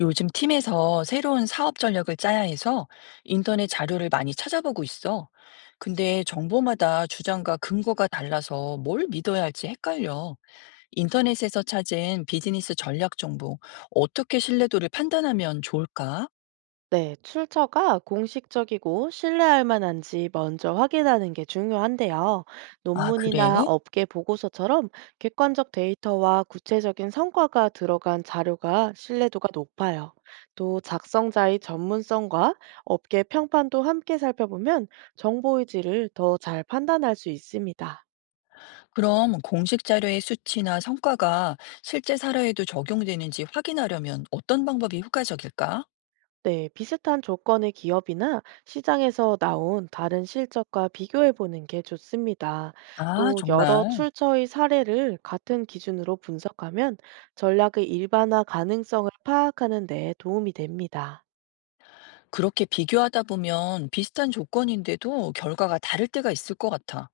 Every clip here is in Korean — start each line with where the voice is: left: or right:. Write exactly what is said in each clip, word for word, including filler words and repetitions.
left: 요즘 팀에서 새로운 사업 전략을 짜야 해서 인터넷 자료를 많이 찾아보고 있어. 근데 정보마다 주장과 근거가 달라서 뭘 믿어야 할지 헷갈려. 인터넷에서 찾은 비즈니스 전략 정보, 어떻게 신뢰도를 판단하면 좋을까?
right: 네, 출처가 공식적이고 신뢰할 만한지 먼저 확인하는 게 중요한데요.
left: 아,
right: 논문이나
left: 그래?
right: 업계 보고서처럼 객관적 데이터와 구체적인 성과가 들어간 자료가 신뢰도가 높아요. 또 작성자의 전문성과 업계 평판도 함께 살펴보면 정보의 질을 더 잘 판단할 수 있습니다.
left: 그럼 공식 자료의 수치나 성과가 실제 사례에도 적용되는지 확인하려면 어떤 방법이 효과적일까?
right: 네, 비슷한 조건의 기업이나 시장에서 나온 다른 실적과 비교해 보는 게 좋습니다.
left: 아,
right: 또 여러
left: 정말.
right: 출처의 사례를 같은 기준으로 분석하면 전략의 일반화 가능성을 파악하는 데 도움이 됩니다.
left: 그렇게 비교하다 보면 비슷한 조건인데도 결과가 다를 때가 있을 것 같아.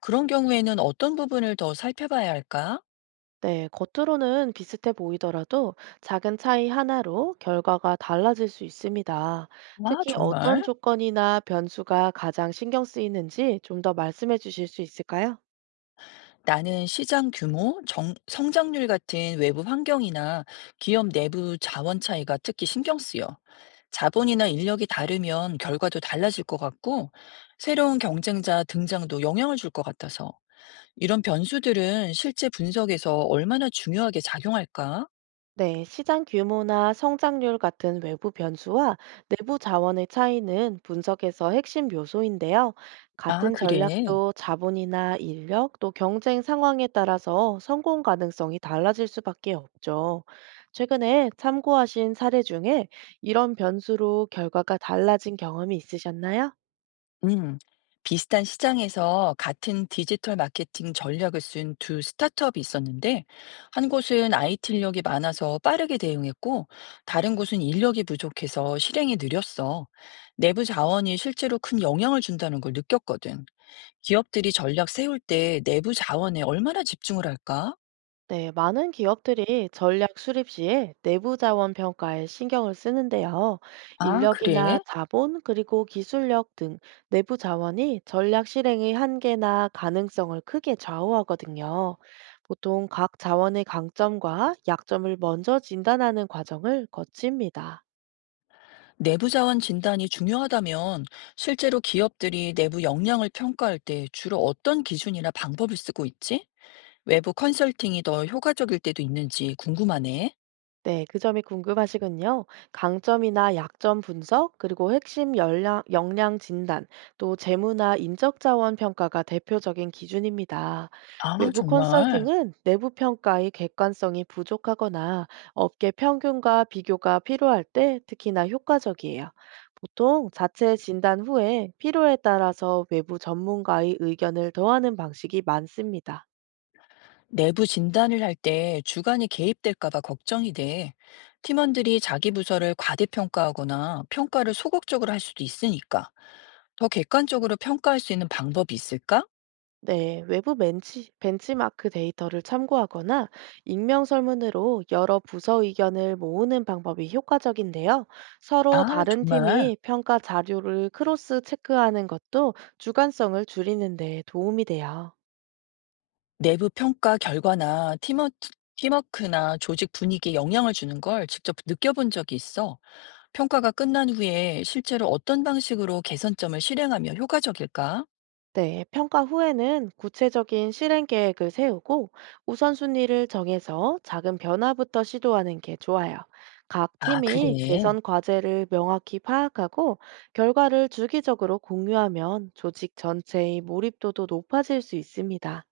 left: 그런 경우에는 어떤 부분을 더 살펴봐야 할까?
right: 네, 겉으로는 비슷해 보이더라도 작은 차이 하나로 결과가 달라질 수 있습니다.
left: 와
right: 특히 어떤
left: 정말?
right: 조건이나 변수가 가장 신경 쓰이는지 좀 더 말씀해 주실 수 있을까요?
left: 나는 시장 규모, 정- 성장률 같은 외부 환경이나 기업 내부 자원 차이가 특히 신경 쓰여. 자본이나 인력이 다르면 결과도 달라질 것 같고, 새로운 경쟁자 등장도 영향을 줄 것 같아서. 이런 변수들은 실제 분석에서 얼마나 중요하게 작용할까?
right: 네, 시장 규모나 성장률 같은 외부 변수와 내부 자원의 차이는 분석에서 핵심 요소인데요.
left: 아,
right: 같은
left: 그래.
right: 전략도 자본이나 인력 또 경쟁 상황에 따라서 성공 가능성이 달라질 수밖에 없죠. 최근에 참고하신 사례 중에 이런 변수로 결과가 달라진 경험이 있으셨나요?
left: 음, 비슷한 시장에서 같은 디지털 마케팅 전략을 쓴 두 스타트업이 있었는데, 한 곳은 아이티 인력이 많아서 빠르게 대응했고, 다른 곳은 인력이 부족해서 실행이 느렸어. 내부 자원이 실제로 큰 영향을 준다는 걸 느꼈거든. 기업들이 전략 세울 때 내부 자원에 얼마나 집중을 할까?
right: 네, 많은 기업들이 전략 수립 시에 내부 자원 평가에 신경을 쓰는데요.
left: 아, 그래?
right: 인력이나 자본, 그리고 기술력 등 내부 자원이 전략 실행의 한계나 가능성을 크게 좌우하거든요. 보통 각 자원의 강점과 약점을 먼저 진단하는 과정을 거칩니다.
left: 내부 자원 진단이 중요하다면 실제로 기업들이 내부 역량을 평가할 때 주로 어떤 기준이나 방법을 쓰고 있지? 외부 컨설팅이 더 효과적일 때도 있는지 궁금하네.
right: 네, 그 점이 궁금하시군요. 강점이나 약점 분석, 그리고 핵심 역량, 역량 진단, 또 재무나 인적 자원 평가가 대표적인 기준입니다.
left: 아,
right: 외부
left: 정말.
right: 컨설팅은 내부 평가의 객관성이 부족하거나 업계 평균과 비교가 필요할 때 특히나 효과적이에요. 보통 자체 진단 후에 필요에 따라서 외부 전문가의 의견을 더하는 방식이 많습니다.
left: 내부 진단을 할 때 주관이 개입될까 봐 걱정이 돼. 팀원들이 자기 부서를 과대평가하거나 평가를 소극적으로 할 수도 있으니까. 더 객관적으로 평가할 수 있는 방법이 있을까?
right: 네, 외부 벤치, 벤치마크 데이터를 참고하거나 익명 설문으로 여러 부서 의견을 모으는 방법이 효과적인데요. 서로
left: 아,
right: 다른
left: 정말.
right: 팀이 평가 자료를 크로스 체크하는 것도 주관성을 줄이는 데 도움이 돼요.
left: 내부 평가 결과나 팀워, 팀워크나 조직 분위기에 영향을 주는 걸 직접 느껴본 적이 있어. 평가가 끝난 후에 실제로 어떤 방식으로 개선점을 실행하며 효과적일까?
right: 네, 평가 후에는 구체적인 실행 계획을 세우고 우선순위를 정해서 작은 변화부터 시도하는 게 좋아요. 각
left: 아,
right: 팀이
left: 그래.
right: 개선 과제를 명확히 파악하고 결과를 주기적으로 공유하면 조직 전체의 몰입도도 높아질 수 있습니다.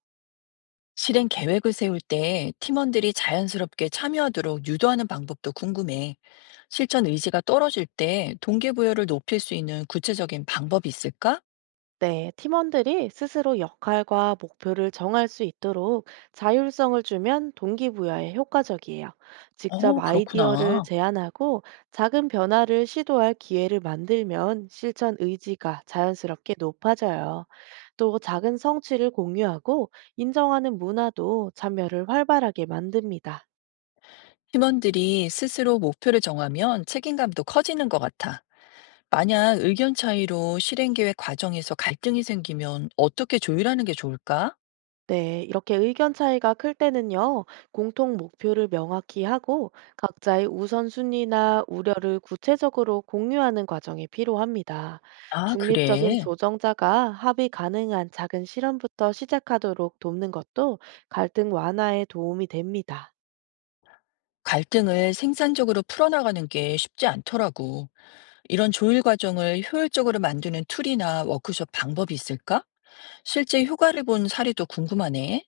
left: 실행 계획을 세울 때 팀원들이 자연스럽게 참여하도록 유도하는 방법도 궁금해. 실천 의지가 떨어질 때 동기부여를 높일 수 있는 구체적인 방법이 있을까?
right: 네, 팀원들이 스스로 역할과 목표를 정할 수 있도록 자율성을 주면 동기부여에 효과적이에요. 직접
left: 어,
right: 아이디어를
left: 그렇구나.
right: 제안하고 작은 변화를 시도할 기회를 만들면 실천 의지가 자연스럽게 높아져요. 또 작은 성취를 공유하고 인정하는 문화도 참여를 활발하게 만듭니다.
left: 팀원들이 스스로 목표를 정하면 책임감도 커지는 것 같아. 만약 의견 차이로 실행 계획 과정에서 갈등이 생기면 어떻게 조율하는 게 좋을까?
right: 네, 이렇게 의견 차이가 클 때는요, 공통 목표를 명확히 하고 각자의 우선순위나 우려를 구체적으로 공유하는 과정이 필요합니다.
left: 아,
right: 중립적인
left: 그래.
right: 조정자가 합의 가능한 작은 실험부터 시작하도록 돕는 것도 갈등 완화에 도움이 됩니다.
left: 갈등을 생산적으로 풀어나가는 게 쉽지 않더라고. 이런 조율 과정을 효율적으로 만드는 툴이나 워크숍 방법이 있을까? 실제 효과를 본 사례도 궁금하네.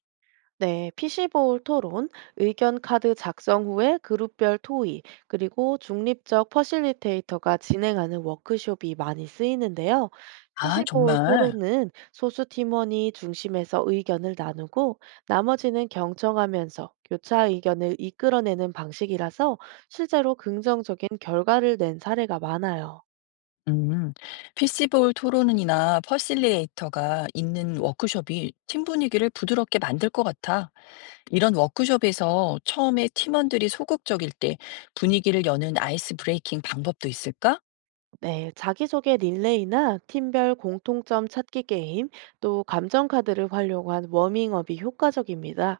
right: 네, 피시볼 토론, 의견 카드 작성 후에 그룹별 토의, 그리고 중립적 퍼실리테이터가 진행하는 워크숍이 많이 쓰이는데요.
left: 아,
right: 피시볼
left: 정말?
right: 토론은 소수 팀원이 중심에서 의견을 나누고 나머지는 경청하면서 교차 의견을 이끌어내는 방식이라서 실제로 긍정적인 결과를 낸 사례가 많아요.
left: 음, 피시볼 토론이나 퍼실리에이터가 있는 워크숍이 팀 분위기를 부드럽게 만들 것 같아. 이런 워크숍에서 처음에 팀원들이 소극적일 때 분위기를 여는 아이스 브레이킹 방법도 있을까?
right: 네, 자기소개 릴레이나 팀별 공통점 찾기 게임, 또 감정카드를 활용한 워밍업이 효과적입니다.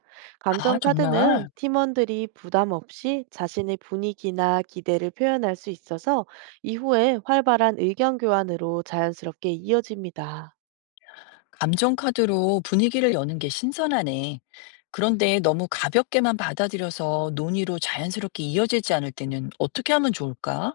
left: 아,
right: 감정카드는
left: 정말?
right: 팀원들이 부담 없이 자신의 분위기나 기대를 표현할 수 있어서 이후에 활발한 의견 교환으로 자연스럽게 이어집니다.
left: 감정 카드로 분위기를 여는 게 신선하네. 그런데 너무 가볍게만 받아들여서 논의로 자연스럽게 이어지지 않을 때는 어떻게 하면 좋을까?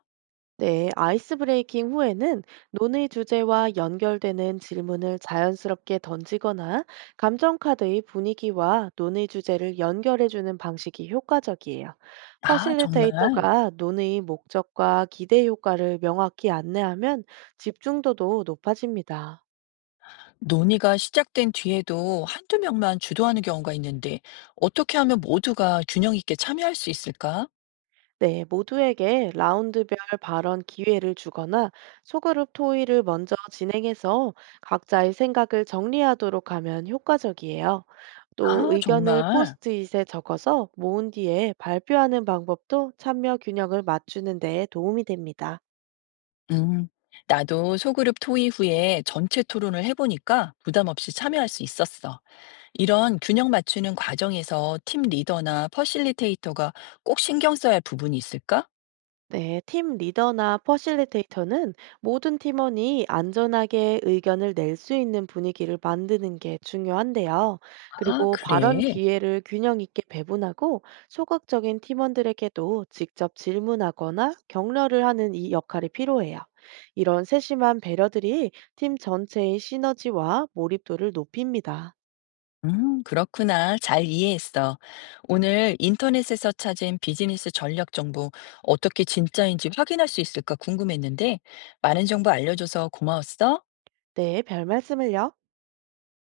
right: 네, 아이스 브레이킹 후에는 논의 주제와 연결되는 질문을 자연스럽게 던지거나 감정카드의 분위기와 논의 주제를 연결해주는 방식이 효과적이에요.
left: 아, 정말.
right: 퍼실리테이터가 논의 목적과 기대 효과를 명확히 안내하면 집중도도 높아집니다.
left: 논의가 시작된 뒤에도 한두 명만 주도하는 경우가 있는데 어떻게 하면 모두가 균형 있게 참여할 수 있을까?
right: 네, 모두에게 라운드별 발언 기회를 주거나 소그룹 토의를 먼저 진행해서 각자의 생각을 정리하도록 하면 효과적이에요. 또
left: 아,
right: 의견을
left: 정말.
right: 포스트잇에 적어서 모은 뒤에 발표하는 방법도 참여 균형을 맞추는 데 도움이 됩니다.
left: 음. 나도 소그룹 토의 후에 전체 토론을 해보니까 부담 없이 참여할 수 있었어. 이런 균형 맞추는 과정에서 팀 리더나 퍼실리테이터가 꼭 신경 써야 할 부분이 있을까?
right: 네, 팀 리더나 퍼실리테이터는 모든 팀원이 안전하게 의견을 낼 수 있는 분위기를 만드는 게 중요한데요.
left: 아,
right: 그리고 발언
left: 그래.
right: 기회를 균형 있게 배분하고 소극적인 팀원들에게도 직접 질문하거나 격려를 하는 이 역할이 필요해요. 이런 세심한 배려들이 팀 전체의 시너지와 몰입도를 높입니다.
left: 음, 그렇구나. 잘 이해했어. 오늘 인터넷에서 찾은 비즈니스 전략 정보 어떻게 진짜인지 확인할 수 있을까 궁금했는데 많은 정보 알려줘서 고마웠어.
right: 네, 별 말씀을요.